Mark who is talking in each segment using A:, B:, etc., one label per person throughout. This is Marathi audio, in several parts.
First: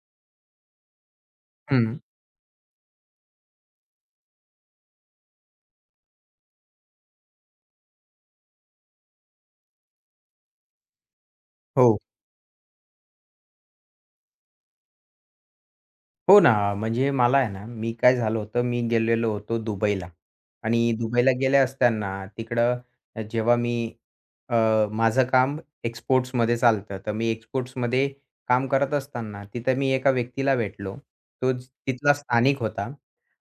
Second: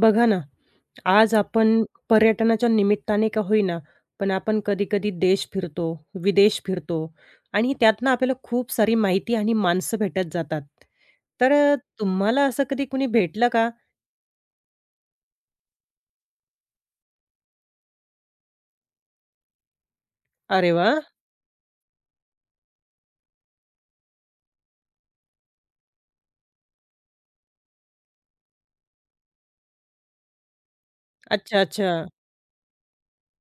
A: बघा ना, आज आपण
B: हं.
A: पर्यटनाच्या निमित्ताने का होईना, पण आपण कधी-कधी देश फिरतो, विदेश फिरतो आणि त्यातनं आपल्याला खूप सारी माहिती आणि माणसं भेटत जातात. तर
B: हो.
A: तुम्हाला असं कधी कुणी भेटलं का?
B: हो ना, म्हणजे मला आहे ना, मी काय झालं होतं, मी गेलेलो होतो दुबईला
A: अरे
B: आणि
A: वाह!
B: दुबईला गेले असताना तिकडं जेव्हा मी अ, माझं काम एक्सपोर्ट्समध्ये चालतं, तर मी एक्सपोर्ट्समध्ये काम करत असताना तिथं मी एका व्यक्तीला भेटलो.
A: अच्छा, अच्छा.
B: तिथला स्थानिक होता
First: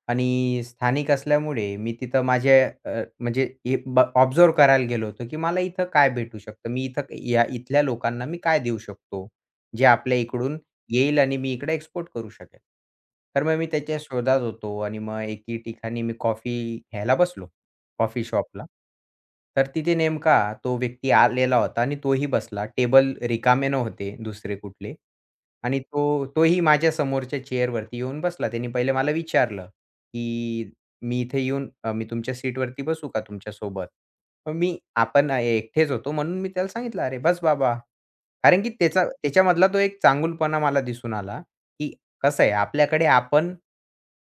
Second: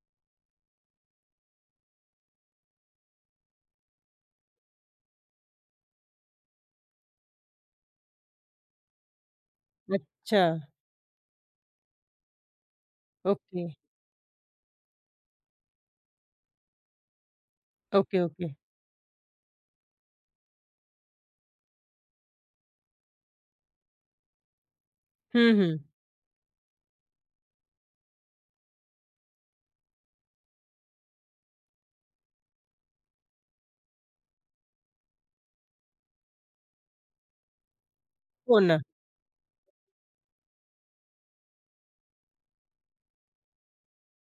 B: आणि स्थानिक असल्यामुळे मी तिथं माझे म्हणजे हे करायला गेलो होतो, की मला इथं काय भेटू शकतं? मी इथं या इथल्या लोकांना मी काय देऊ शकतो? जे आपल्या
A: अच्छा.
B: इकडून येईल आणि मी इकडे एक्सपोर्ट करू शकेल. तर मग मी
A: ओके.
B: त्याच्या शोधात होतो आणि मग एके ठिकाणी मी कॉफी घ्यायला बसलो,
A: ओके,
B: कॉफी
A: ओके.
B: शॉपला. तर तिथे नेमका तो व्यक्ती आलेला होता आणि तोही बसला. टेबल रिकामे नव्हते दुसरे कुठले
A: हं, हं.
B: आणि तोही माझ्या समोरच्या चेअरवरती येऊन बसला. त्याने पहिले मला विचारलं, की "मी इथे येऊन मी तुमच्या सीटवरती बसू का तुमच्यासोबत?" मग मी आपण एकटेच होतो म्हणून मी त्याला सांगितलं, "अरे बस बाबा."
A: हो
B: कारण की
A: ना.
B: त्याचा त्याच्यामधला तो एक चांगुलपणा मला दिसून आला, की कसं आहे आपल्याकडे आपण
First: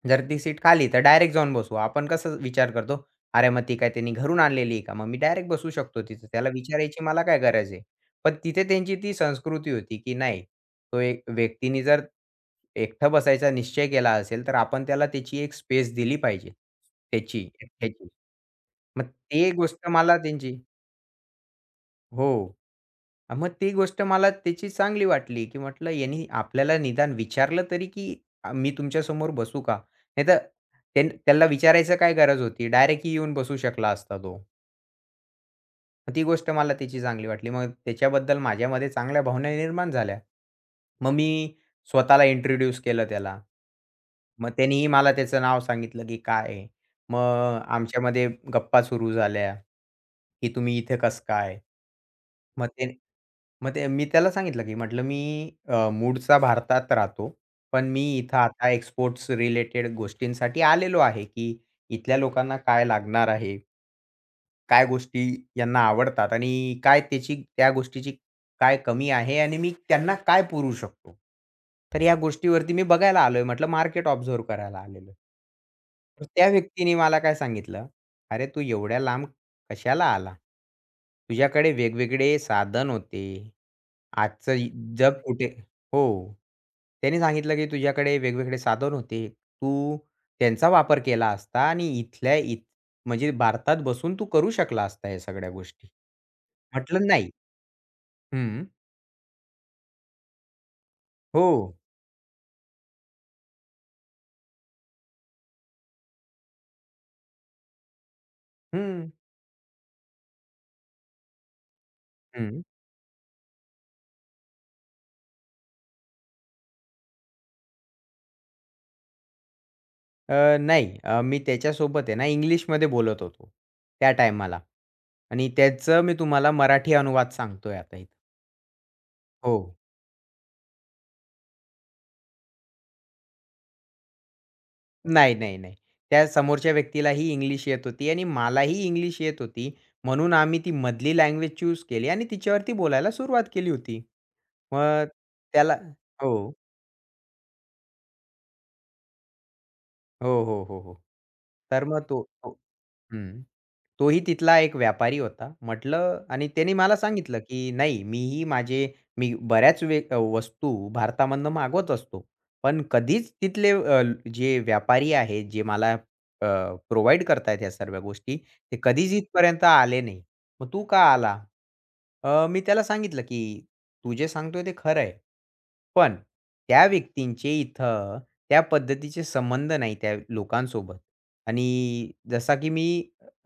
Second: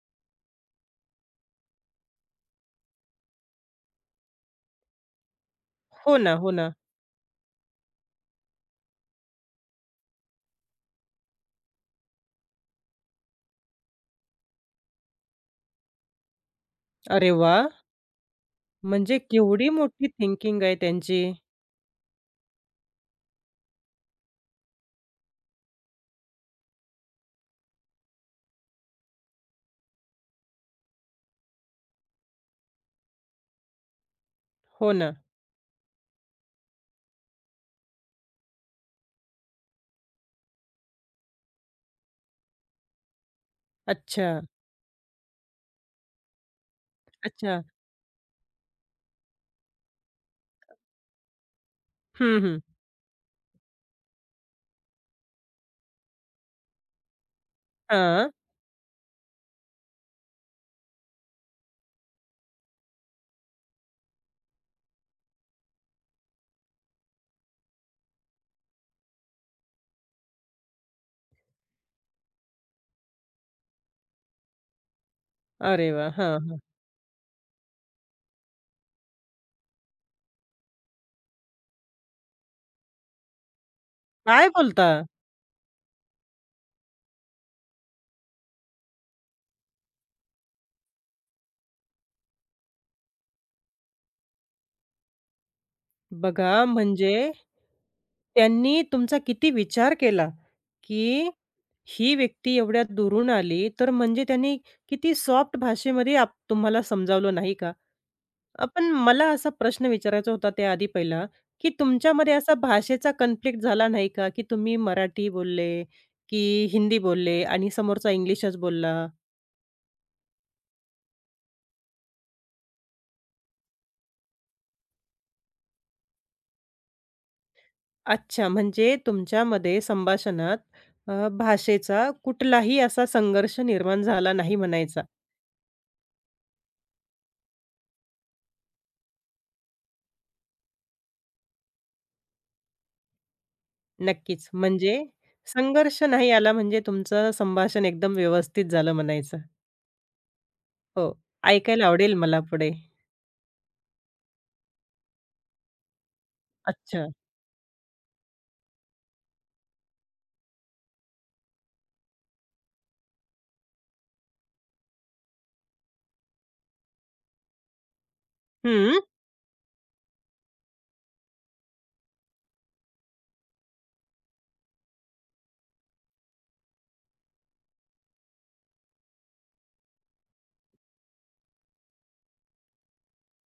B: जर ती सीट खाली तर डायरेक्ट जाऊन बसू. आपण कसं विचार करतो, "अरे मग ती काय त्यांनी घरून आणलेली आहे का? मग मी डायरेक्ट बसू शकतो
A: हो
B: तिथे.
A: ना,
B: त्याला
A: हो ना.
B: विचारायची मला काय गरज आहे?" पण तिथे त्यांची ती संस्कृती होती, की नाही तो एक व्यक्तीने जर एकटं बसायचा निश्चय केला असेल, तर आपण त्याला त्याची एक स्पेस दिली पाहिजे.
A: अरे
B: त्याची,
A: वाह!
B: एकट्याची. मग
A: म्हणजे
B: ते
A: केवढी
B: गोष्ट
A: मोठी
B: मला त्यांची
A: थिंकिंग आहे त्यांची.
B: हो. मग ती गोष्ट मला त्याची चांगली वाटली, की म्हटलं यांनी आपल्याला निदान विचारलं तरी, की "मी तुमच्यासमोर बसू का?" नाहीतर त्याला विचारायचं काय गरज होती? डायरेक्ट येऊन बसू शकला असता तो.
A: हो ना.
B: ती गोष्ट मला त्याची चांगली वाटली. मग त्याच्याबद्दल माझ्यामध्ये चांगल्या भावना निर्माण झाल्या. मग मी स्वतःला इंट्रोड्यूस केलं त्याला.
A: अच्छा.
B: मग त्यानेही मला त्याचं नाव सांगितलं, की काय आहे. मग
A: अच्छा.
B: आमच्यामध्ये गप्पा सुरू झाल्या, की तुम्ही इथे कसं काय?
A: हं, हं.
B: मग ते मग ते मी त्याला सांगितलं, की म्हटलं मी मूळचा भारतात राहतो. पण मी
A: हां.
B: इथं आता एक्सपोर्ट्स रिलेटेड गोष्टींसाठी आलेलो आहे, की इथल्या लोकांना काय लागणार आहे? काय गोष्टी यांना आवडतात आणि काय त्याची त्या गोष्टीची काय कमी आहे आणि मी त्यांना काय पुरवू शकतो? तर या गोष्टीवरती मी बघायला आलोय म्हटलं मार्केट ऑब्झर्व्ह करायला आलेलो आहे.
A: अरे वाह!
B: तर त्या
A: हां,
B: व्यक्तीने मला काय सांगितलं, "अरे, तू एवढ्या लांब कशाला आला? तुझ्याकडे वेगवेगळे साधन होते."
A: काय
B: आजचं इ
A: बोलता?
B: जग कुठे हो. त्याने सांगितलं, की तुझ्याकडे वेगवेगळे साधन होते. तू त्यांचा वापर केला असता आणि इथल्या इथ म्हणजे भारतात बसून तू करू शकला असता ह्या सगळ्या गोष्टी.
A: बघा
B: म्हटलं
A: म्हणजे
B: नाही. हं.
A: त्यांनी तुमचा किती विचार केला, की
B: हो.
A: ही व्यक्ती एवढ्या दुरून आली, तर म्हणजे त्यांनी किती सॉफ्ट भाषेमध्ये आप तुम्हाला समजावलं नाही का? पण
B: हं,
A: मला असा प्रश्न विचारायचा होता त्याआधी पहिला, की तुमच्यामध्ये असा
B: हं.
A: भाषेचा कन्फ्लिक्ट झाला नाही का? की तुम्ही मराठी बोलले, की हिंदी बोलले आणि समोरचा इंग्लिशच बोलला?
B: नाही मी त्याच्यासोबत आहे ना इंग्लिशमध्ये बोलत होतो त्या टायमाला आणि त्याचं मी तुम्हाला मराठी अनुवाद सांगतोय आता इथं.
A: अच्छा, म्हणजे
B: हो.
A: तुमच्यामध्ये संभाषणात भाषेचा कुठलाही असा संघर्ष निर्माण झाला नाही म्हणायचा.
B: नाही, नाही, नाही. त्या समोरच्या व्यक्तीलाही इंग्लिश येत होती आणि मलाही इंग्लिश येत होती. म्हणून आम्ही ती मधली लँग्वेज चूज केली आणि तिच्यावरती बोलायला सुरुवात केली होती.
A: नक्कीच. म्हणजे
B: मग त्याला
A: संघर्ष नाही आला
B: हो.
A: म्हणजे तुमचं संभाषण एकदम व्यवस्थित झालं म्हणायचं.
B: हो, हो, हो, हो.
A: हो.
B: तर
A: ऐकायला
B: मग
A: आवडेल
B: तो
A: मला
B: तो
A: पुढे.
B: हं. तोही तिथला एक व्यापारी होता. म्हटलं आणि त्याने मला
A: अच्छा.
B: सांगितलं, की "नाही, मीही माझे मी बऱ्याच वस्तू भारतामधनं मागवत असतो. पण कधीच तिथले जे व्यापारी आहेत, जे मला प्रोव्हाईड करतायत ह्या सर्व गोष्टी, ते
A: हं.
B: कधीच इथपर्यंत आले नाही. मग तू का आला?" मी त्याला सांगितलं, की "तू जे सांगतोय ते खरं आहे. पण त्या व्यक्तींचे इथं" त्या पद्धतीचे संबंध नाही त्या लोकांसोबत आणि जसा की मी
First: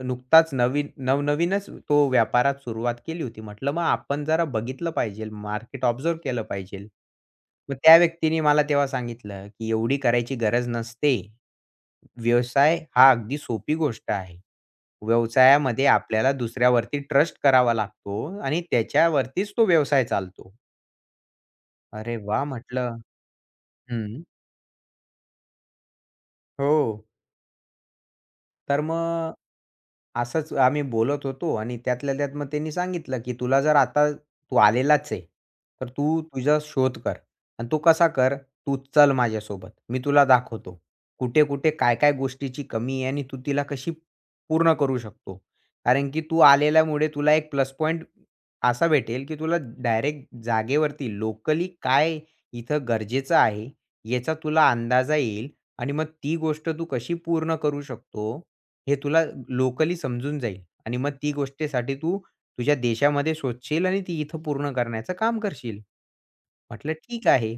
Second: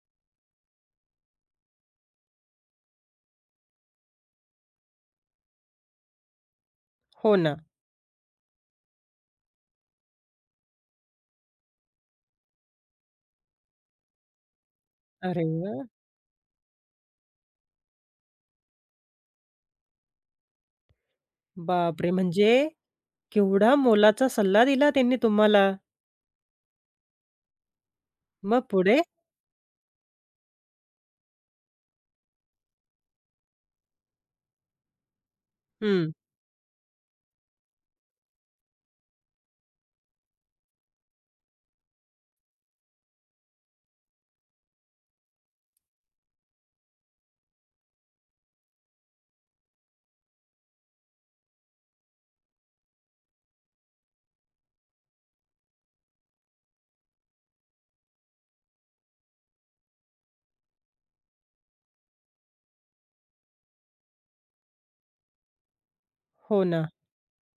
B: नुकताच नवीन नवनवीनच तो व्यापारात सुरुवात केली होती. म्हटलं मग आपण जरा बघितलं पाहिजे, मार्केट ऑब्झर्व्ह केलं पाहिजे.
A: हो ना.
B: मग त्या व्यक्तीने मला तेव्हा सांगितलं, की एवढी करायची गरज नसते. व्यवसाय हा अगदी सोपी गोष्ट आहे.
A: अरे वाह!
B: व्यवसायामध्ये आपल्याला दुसऱ्यावरती ट्रस्ट करावा लागतो आणि त्याच्यावरतीच तो व्यवसाय चालतो.
A: बापरे!
B: अरे वाह!
A: म्हणजे
B: म्हटलं.
A: केवढा
B: हं.
A: मोलाचा सल्ला दिला त्यांनी तुम्हाला.
B: हो.
A: मग
B: तर
A: पुढे?
B: मग असंच आम्ही बोलत होतो आणि त्यातल्या त्यात मग त्यांनी सांगितलं, की "तुला जर आता तू आलेलाच आहे, तर
A: हं.
B: तू तुझा शोध कर आणि तो कसा कर, तू चल माझ्यासोबत. मी तुला दाखवतो. कुठे-कुठे, काय-काय गोष्टीची कमी आहे आणि तू तिला कशी पूर्ण करू शकतो." कारण की तू आलेल्यामुळे तुला एक प्लस पॉइंट असा भेटेल, की तुला डायरेक्ट जागेवरती लोकली काय इथं गरजेचं आहे, याचा तुला अंदाजा येईल आणि मग ती गोष्ट तू कशी पूर्ण करू शकतो हे तुला लोकली समजून जाईल आणि मग ती गोष्टीसाठी तू तुझ्या देशामध्ये शोधशील आणि ती इथं पूर्ण करण्याचं काम करशील.
A: हो ना.
B: म्हटलं ठीक आहे.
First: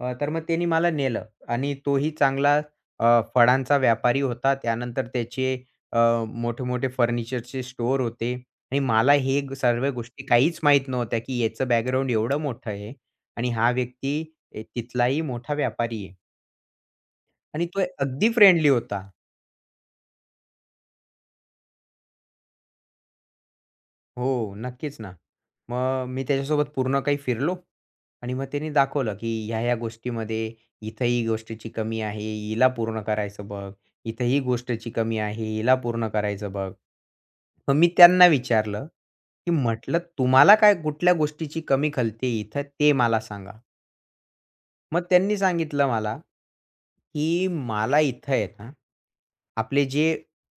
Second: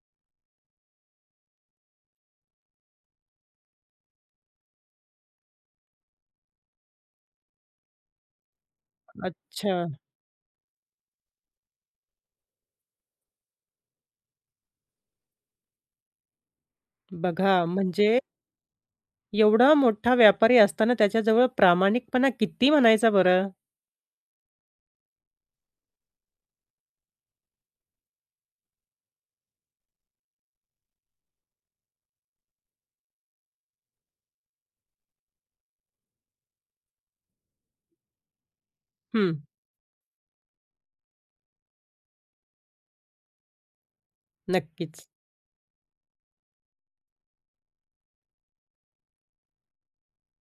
B: तर मग त्यांनी मला नेलं आणि तोही चांगला फळांचा व्यापारी होता. त्यानंतर त्याचे अ, मोठे-मोठे फर्निचरचे स्टोअर होते आणि मला
A: अच्छा.
B: सर्व गोष्टी काहीच माहीत नव्हत्या, की याचं बॅकग्राऊंड एवढं मोठं आहे आणि हा व्यक्ती तिथलाही मोठा व्यापारी आहे
A: बघा
B: आणि तो
A: म्हणजे
B: अगदी फ्रेंडली होता.
A: एवढा मोठा व्यापारी असताना त्याच्याजवळ प्रामाणिकपणा किती म्हणायचा बरं?
B: हो, नक्कीच ना. मग मी त्याच्यासोबत पूर्ण काही फिरलो आणि मग त्याने दाखवलं, की ह्या-ह्या गोष्टीमध्ये इथं ही गोष्टीची कमी आहे, हिला पूर्ण करायचं बघ. इथं ही गोष्टीची कमी आहे, हिला पूर्ण करायचं बघ. मग मी त्यांना विचारलं,
A: हं,
B: की म्हटलं, "तुम्हाला काय कुठल्या गोष्टीची कमी खलते इथं ते मला सांगा." मग
A: नक्कीच.
B: त्यांनी सांगितलं मला, की मला इथं आहे ना, आपले जे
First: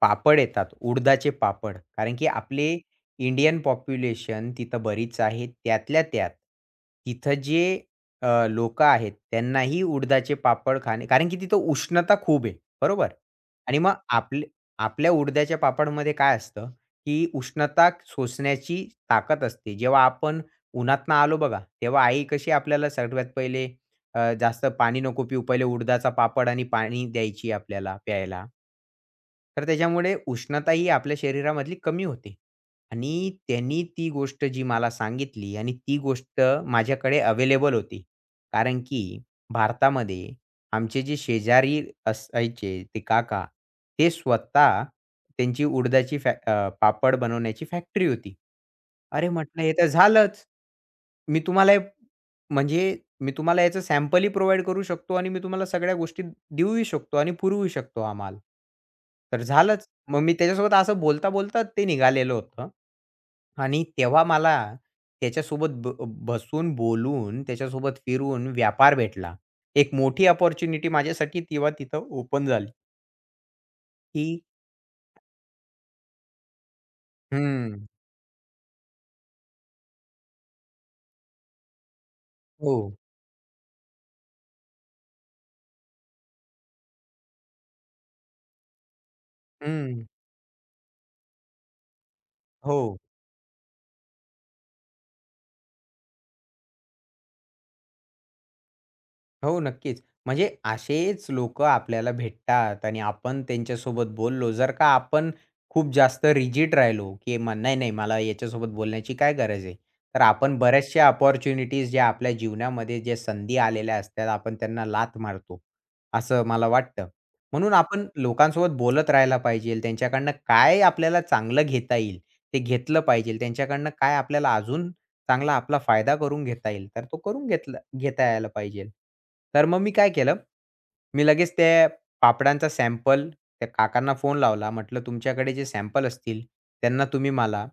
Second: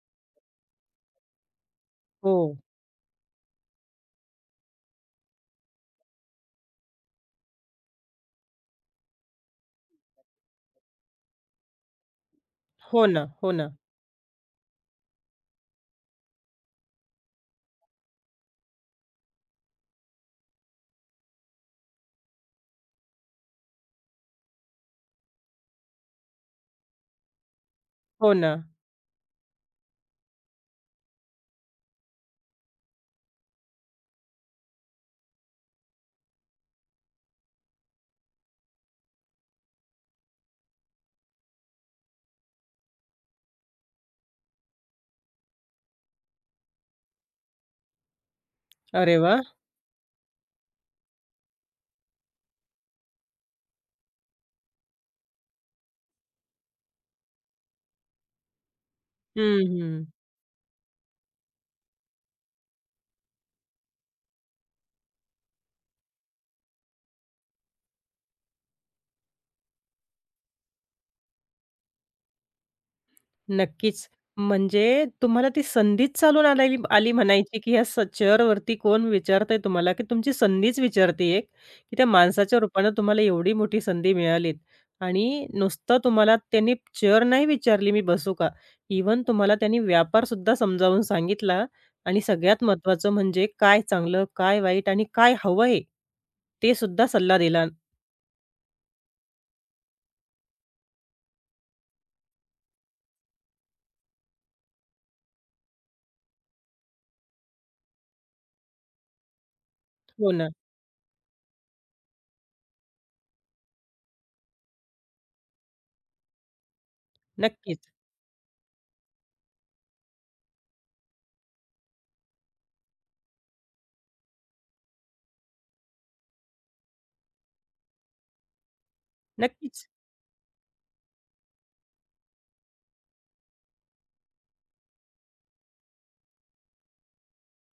B: पापड येतात, उडदाचे पापड, कारण की
A: हो.
B: आपले इंडियन पॉप्युलेशन तिथं बरीच आहे. त्यातल्या त्यात तिथं जे अ, आहेत, त्यांनाही उडदाचे पापड खाणे कारण की तिथं उष्णता खूप आहे,
A: हो
B: बरोबर?
A: ना, हो ना,
B: आणि मग आपले आपल्या उडद्याच्या पापडमध्ये काय असतं, की उष्णता सोसण्याची ताकद असते. जेव्हा आपण उन्हातनं आलो बघा, तेव्हा आई कशी आपल्याला सर्वात पहिले जास्त पाणी नको पिऊ. पहिले उडदाचा पापड आणि पाणी द्यायची आपल्याला
A: हो
B: प्यायला.
A: ना.
B: तर त्याच्यामुळे उष्णता ही आपल्या शरीरामधली कमी होते. आणि त्यांनी ती गोष्ट जी मला सांगितली आणि ती गोष्ट माझ्याकडे अवेलेबल होती. कारण की भारतामध्ये आमचे जे शेजारी असायचे ते काका, ते स्वतः त्यांची पापड बनवण्याची फॅक्टरी होती.
A: अरे
B: अरे
A: वाह!
B: म्हटलं हे तर झालंच. मी तुम्हाला हे म्हणजे मी तुम्हाला याचं सॅम्पलही प्रोव्हाईड करू शकतो आणि मी तुम्हाला सगळ्या गोष्टी देऊही शकतो आणि पुरवू शकतो आम्हाला. तर
A: हं,
B: झालंच.
A: हं.
B: मग मी त्याच्यासोबत असं बोलता-बोलता ते निघालेलं होतं. आणि तेव्हा मला त्याच्यासोबत ब बसून, बोलून, त्याच्यासोबत फिरून व्यापार भेटला. एक मोठी अपॉर्च्युनिटी माझ्यासाठी तेव्हा तिथं ओपन झाली,
A: नक्कीच.
B: की
A: म्हणजे तुम्हाला ती संधीच चालून आलेली आली म्हणायची, की या
B: हं.
A: स चेअरवरती कोण विचारतंय तुम्हाला, की तुमची संधीच विचारते एक, की त्या माणसाच्या
B: हो.
A: रूपानं तुम्हाला एवढी मोठी संधी मिळाली आणि नुसतं तुम्हाला त्यांनी चेअर नाही विचारली, "मी बसू का?" इव्हन तुम्हाला त्यांनी
B: हं.
A: व्यापारसुद्धा समजावून सांगितला आणि सगळ्यात
B: हो.
A: महत्त्वाचं म्हणजे काय चांगलं, काय वाईट आणि काय हवं आहे, ते सुद्धा सल्ला दिला.
B: हो, नक्कीच. म्हणजे असेच लोकं आपल्याला भेटतात आणि आपण त्यांच्यासोबत बोललो. जर का आपण खूप जास्त रिजिड राहिलो, की नाही, नाही मला याच्यासोबत बोलण्याची काय गरज आहे? तर
A: हो ना.
B: आपण बऱ्याचशा अपॉर्च्युनिटीज ज्या आपल्या जीवनामध्ये ज्या संधी आलेल्या असतात, आपण त्यांना लाथ मारतो, असं मला वाटतं. म्हणून
A: नक्कीच,
B: आपण लोकांसोबत बोलत राहायला पाहिजे. त्यांच्याकडनं काय आपल्याला चांगलं घेता येईल, ते घेतलं पाहिजे. त्यांच्याकडनं काय आपल्याला अजून चांगला आपला फायदा करून घेता येईल, तर तो करून घेतला घेता यायला पाहिजेल. तर मग
A: नक्कीच.
B: मी काय केलं, मी लगेच त्या पापडांचा सॅम्पल त्या काकांना फोन लावला. म्हटलं, "तुमच्याकडे जे सॅम्पल असतील, त्यांना तुम्ही मला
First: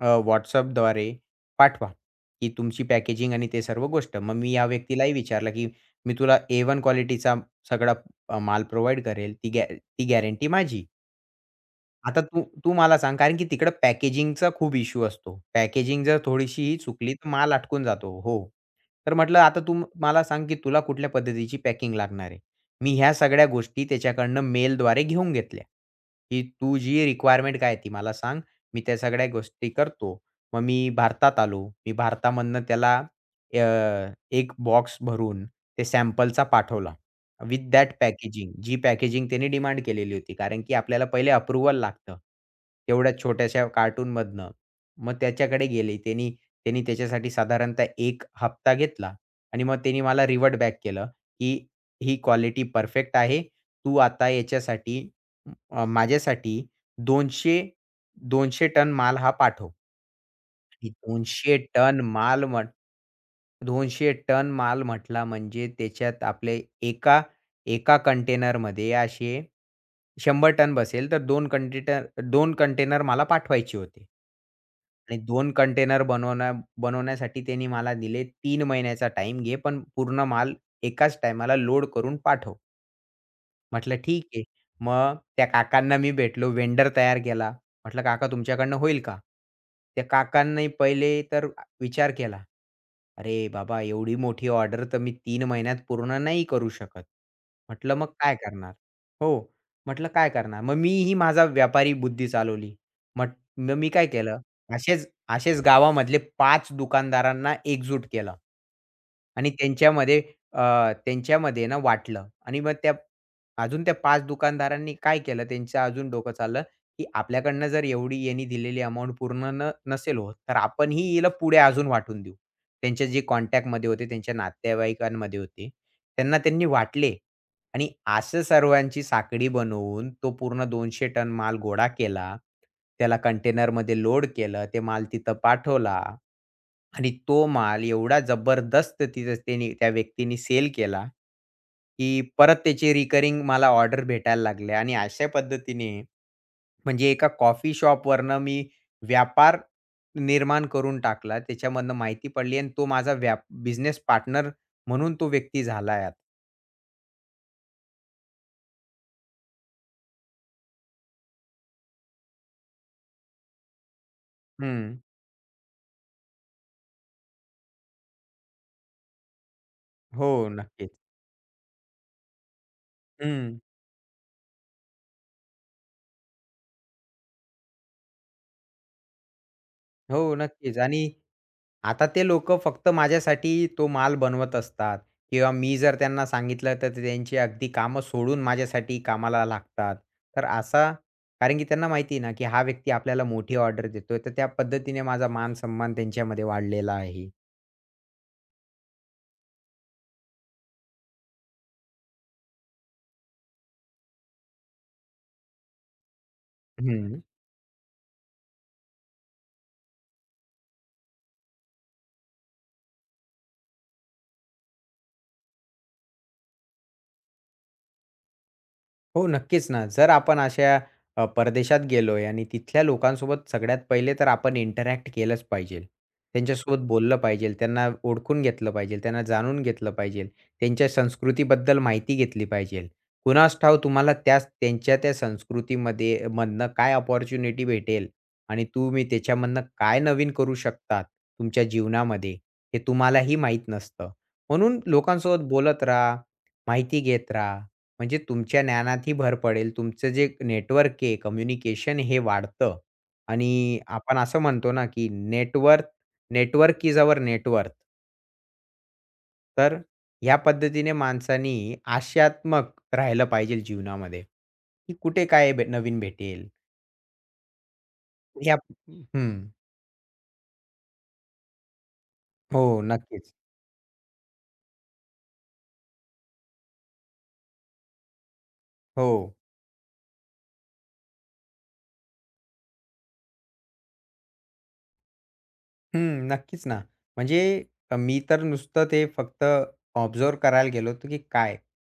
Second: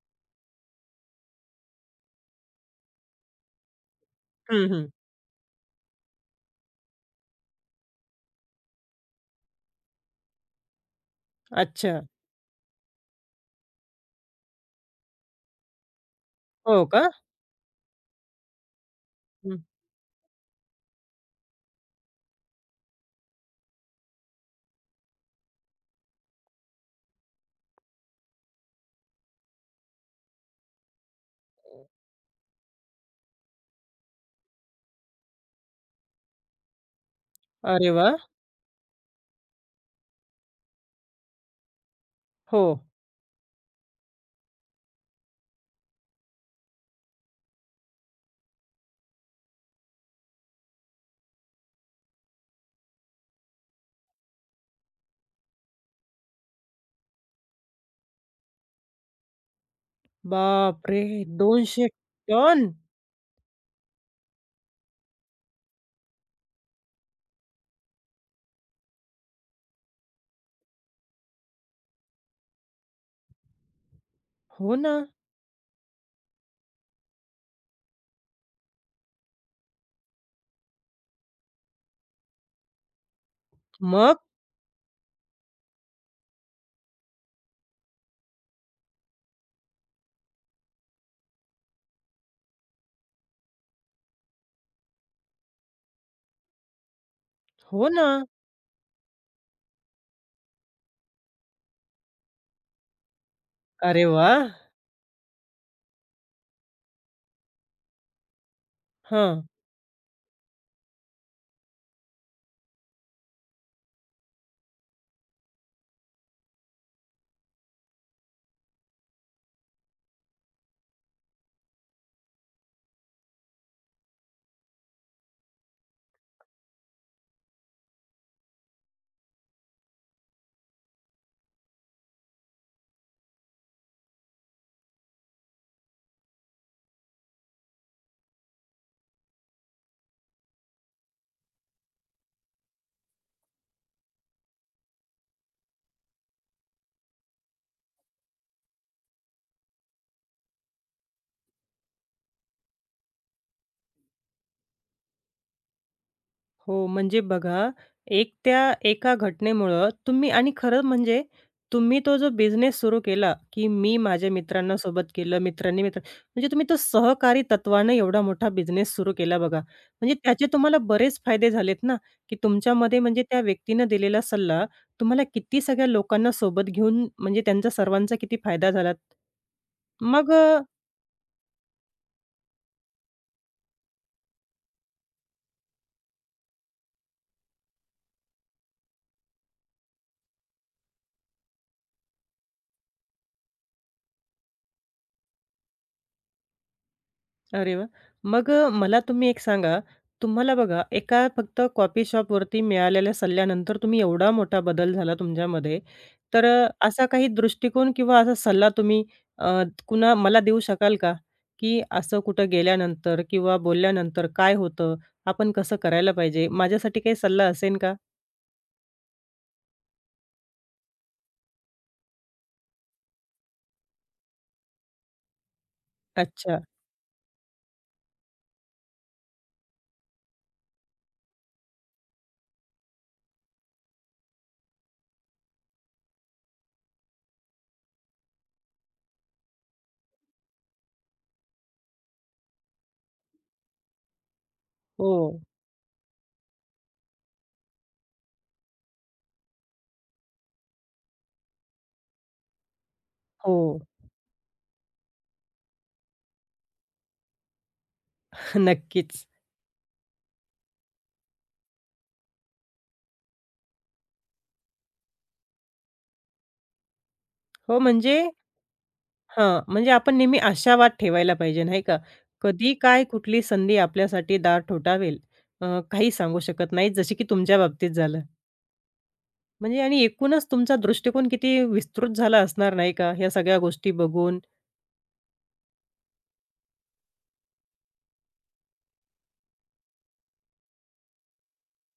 B: WhatsAppद्वारे पाठवा, की तुमची पॅकेजिंग आणि ते सर्व गोष्ट." मग मी या
A: हं, हं.
B: व्यक्तीलाही विचारलं, की "मी तुला A1 क्वालिटीचा सगळा माल प्रोव्हाईड करेल, ती ती गॅरंटी माझी."
A: अच्छा.
B: आता तू तू मला सांग, कारण की तिकडे पॅकेजिंगचा खूप इश्यू असतो. पॅकेजिंग जर थोडीशीही
A: हो का?
B: चुकली तर माल अटकून जातो. हो. तर म्हटलं
A: हं.
B: आता तू मला सांग, की तुला कुठल्या पद्धतीची पॅकिंग लागणार आहे? मी ह्या सगळ्या गोष्टी त्याच्याकडनं मेलद्वारे घेऊन घेतल्या, की तू जी रिक्वायरमेंट काय ती मला सांग. मी त्या सगळ्या गोष्टी करतो. मग मी भारतात आलो. मी भारतामधनं त्याला अ, एक बॉक्स भरून ते सॅम्पलचा पाठवला. विथ
A: अरे
B: दॅट
A: वाह!
B: पॅकेजिंग जी पॅकेजिंग त्यांनी डिमांड केलेली होती. कारण की आपल्याला पहिले अप्रूव्हल लागतं.
A: हो.
B: तेवढ्या छोट्याशा कार्टूनमधनं. मग त्याच्याकडे गेले. त्यांनी त्यांनी त्याच्यासाठी साधारणतः 1 हप्ता घेतला आणि मग त्यांनी मला रिव्हर्ट बॅक केलं, की "ही क्वालिटी परफेक्ट आहे. तू आता याच्यासाठी माझ्यासाठी 200 200 टन माल हा पाठव." आणि
A: बापरे! 200 टन?
B: 200 टन माल म्हटला म्हणजे त्याच्यात आपले एका एका कंटेनरमध्ये असे 100 टन बसेल, तर 2 कंटेनर मला पाठवायचे होते
A: हो ना.
B: आणि 2 कंटेनर बनवण्यासाठी त्यांनी मला दिले 3 महिन्याचा टाइम घे, पण पूर्ण माल एकाच टायमाला लोड करून पाठव. म्हटलं,
A: मग?
B: "ठीक आहे." मग त्या काकांना मी भेटलो, व्हेंडर तयार केला. म्हटलं, "काका तुमच्याकडनं होईल का?" त्या काकांनी पहिले तर विचार केला, "अरे बाबा, एवढी मोठी ऑर्डर तर मी 3 महिन्यात पूर्ण नाही करू शकत."
A: हो
B: म्हटलं, "मग
A: ना.
B: काय करणार?" हो. म्हटलं, "काय करणार?" मग मीही माझा व्यापारी बुद्धी चालवली. मग मग मी
A: अरे
B: काय
A: वा
B: केलं, असेच असेच गावामधले 5 दुकानदारांना एकजूट केलं.
A: हां.
B: आणि त्यांच्यामध्ये अ, त्यांच्यामध्ये ना वाटलं आणि मग त्या 5 दुकानदारांनी काय केलं त्यांचं अजून डोकं चाललं, की आपल्याकडनं जर एवढी यांनी दिलेली अमाउंट पूर्ण नसेल होत, तर आपणही हिला पुढे अजून वाटून देऊ. त्यांचे जे कॉन्टॅक्टमध्ये होते, त्यांच्या नातेवाईकांमध्ये होते, त्यांना त्यांनी वाटले. आणि असं सर्वांची साखळी बनवून तो पूर्ण 200 टन माल गोळा केला. त्याला कंटेनरमध्ये लोड केलं. ते माल तिथं पाठवला आणि तो माल एवढा जबरदस्त तिथं त्या व्यक्तीने सेल केला, की परत त्याची रिकरिंग मला ऑर्डर भेटायला लागल्या आणि अशा पद्धतीने म्हणजे एका कॉफी शॉपवरनं मी व्यापार निर्माण करून टाकला. त्याच्यामधनं माहिती पडली आणि तो माझा बिझनेस पार्टनर म्हणून तो व्यक्ती झाला यात.
A: हो, म्हणजे बघा, एक त्या एका घटनेमुळं तुम्ही आणि खरं म्हणजे तुम्ही तो जो बिझनेस सुरू केला, की मी माझ्या मित्रांना
B: हं.
A: सोबत केलं, मित्रांनी मित्र म्हणजे तुम्ही तो सहकारी तत्त्वानं एवढा मोठा बिझनेस सुरू केला बघा. म्हणजे
B: हो,
A: त्याचे तुम्हाला
B: नक्कीच.
A: बरेच फायदे झालेत ना, की तुमच्यामध्ये म्हणजे त्या
B: हं.
A: व्यक्तीनं दिलेला सल्ला तुम्हाला किती सगळ्या लोकांना सोबत घेऊन म्हणजे त्यांचा सर्वांचा किती फायदा झाला. मग
B: हो, नक्कीच आणि आता ते लोकं फक्त माझ्यासाठी तो माल बनवत असतात किंवा मी जर त्यांना सांगितलं, तर ते त्यांची अगदी कामं सोडून माझ्यासाठी कामाला लागतात. तर असा कारण की त्यांना माहिती आहे ना, की हा व्यक्ती आपल्याला मोठी ऑर्डर देतोय, तर त्या पद्धतीने माझा मान-सन्मान त्यांच्यामध्ये वाढलेला आहे.
A: अरे वाह! मग मला तुम्ही एक सांगा, तुम्हाला बघा एका फक्त कॉफी शॉपवरती मिळालेल्या सल्ल्यानंतर तुम्ही एवढा मोठा बदल झाला तुमच्यामध्ये. तर असा
B: हं.
A: काही दृष्टिकोन किंवा असा सल्ला तुम्ही अ, कुणा मला देऊ शकाल का? की असं कुठं गेल्यानंतर किंवा बोलल्यानंतर काय होतं? आपण कसं करायला पाहिजे? माझ्यासाठी काही सल्ला असेल का?
B: हो, नक्कीच ना. जर आपण अशा परदेशात गेलोय आणि तिथल्या लोकांसोबत सगळ्यात पहिले तर आपण इंटरॅक्ट केलंच पाहिजे.
A: अच्छा.
B: त्यांच्यासोबत बरोबर. बोललं पाहिजे, त्यांना ओळखून घेतलं पाहिजे, त्यांना जाणून घेतलं पाहिजे, त्यांच्या संस्कृतीबद्दल माहिती घेतली पाहिजे. कुणास ठाऊक तुम्हाला त्यांच्या त्या संस्कृतीमध्ये मधनं काय अपॉर्च्युनिटी भेटेल आणि तुम्ही त्याच्यामधनं काय नवीन करू शकतात तुमच्या जीवनामध्ये, हे तुम्हालाही माहीत नसतं. म्हणून
A: हो.
B: लोकांसोबत बोलत राहा, माहिती घेत राहा. म्हणजे तुमच्या ज्ञानातही भर पडेल. तुमचं जे नेटवर्क आहे, कम्युनिकेशन हे वाढतं
A: हो.
B: आणि आपण असं म्हणतो ना, की नेटवर्क इज अवर नेटवर्थ.
A: नक्कीच.
B: तर ह्या पद्धतीने माणसानी आशयात्मक राहिलं पाहिजे जीवनामध्ये, की कुठे काय नवीन भेटेल.
A: हो, म्हणजे
B: ह्या हं.
A: हां, म्हणजे आपण नेहमी आशावाद ठेवायला पाहिजे, नाही का?
B: हो,
A: कधी काय
B: नक्कीच.
A: कुठली संधी आपल्यासाठी दार ठोठावेल काही सांगू शकत नाही, जसे की तुमच्या बाबतीत झालं.
B: हो.
A: म्हणजे आणि एकूणच तुमचा दृष्टिकोन किती विस्तृत झाला असणार, नाही का, ह्या सगळ्या गोष्टी बघून.
B: हं, नक्कीच ना. म्हणजे मी तर नुसतं ते फक्त ऑब्झर्व्ह करायला गेलो होतो, की काय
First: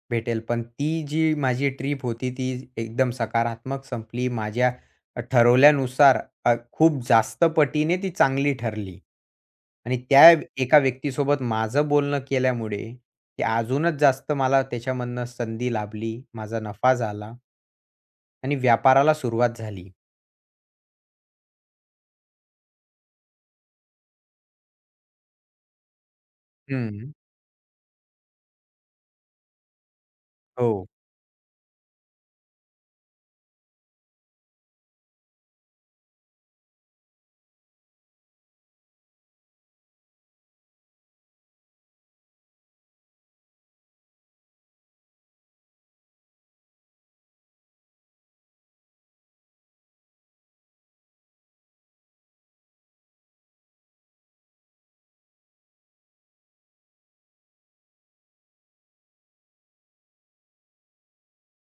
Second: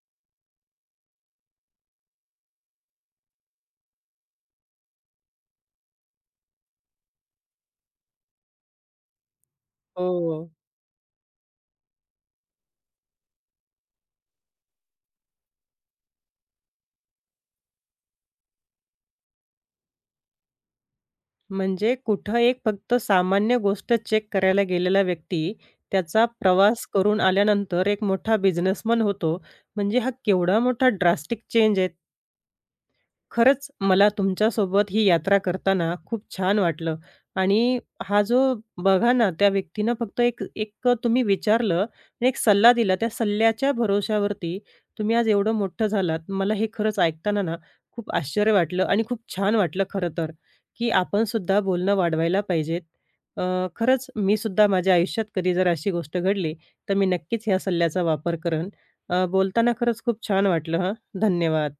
B: भेटेल. पण ती जी माझी ट्रीप होती, ती एकदम सकारात्मक संपली. माझ्या ठरवल्यानुसार खूप जास्त पटीने ती चांगली ठरली. आणि त्या
A: हो,
B: एका व्यक्तीसोबत माझं बोलणं केल्यामुळे, ते अजूनच जास्त मला त्याच्यामधनं संधी लाभली. माझा नफा झाला आणि व्यापाराला सुरुवात झाली.
A: म्हणजे कुठं एक फक्त सामान्य गोष्ट चेक करायला गेलेला व्यक्ती त्याचा प्रवास
B: हं,
A: करून आल्यानंतर एक मोठा बिझनेसमन होतो. म्हणजे हा केवढा
B: हो.
A: मोठा ड्रास्टिक चेंज आहे. खरंच मला तुमच्यासोबत ही यात्रा करताना खूप छान वाटलं आणि हा जो बघा ना, त्या व्यक्तीनं फक्त एक एक तुम्ही विचारलं आणि एक सल्ला दिला. त्या सल्ल्याच्या भरवश्यावरती तुम्ही आज एवढं मोठं झालात. मला हे खरंच ऐकताना ना, खूप आश्चर्य वाटलं आणि खूप छान वाटलं खरं तर, की आपण सुद्धा बोलणं वाढवायला पाहिजेत. अ, खरंच मी सुद्धा माझ्या आयुष्यात कधी जर अशी गोष्ट घडली, तर मी नक्कीच ह्या सल्ल्याचा वापर करेन. बोलताना खरंच खूप छान वाटलं हां. धन्यवाद.